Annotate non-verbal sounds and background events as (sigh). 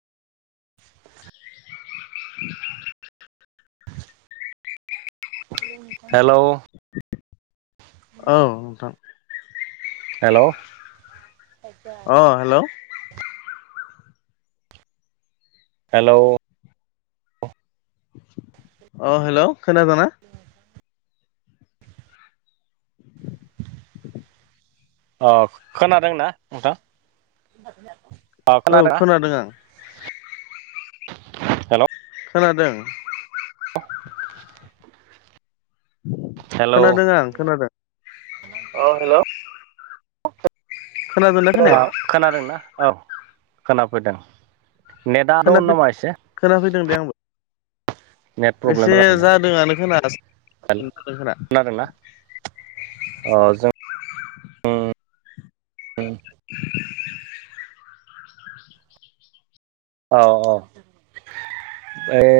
(inaudible) हेल' औ नोंथां हेल' अ हेल' हेलौ अ हेल' खोनादों ना? अ खोनादोंनाा नोंथां? औ खोनादों आं। हेल' खोनादों। द हेल' औ खोनादों आं खोनादों हेल' खोनादोंना खोनाया (unintelligible) खोनादोंना औ खोनाफैदों नेटआ दं नामा खोनाफैदों एसे? खोनाफैदों दे आंबो। नेट प्रब्लेम एसे जादोंआनो खोना (unintelligible) खोना खोनादोंना? अ जों जों (unintelligible) औ औ एफाय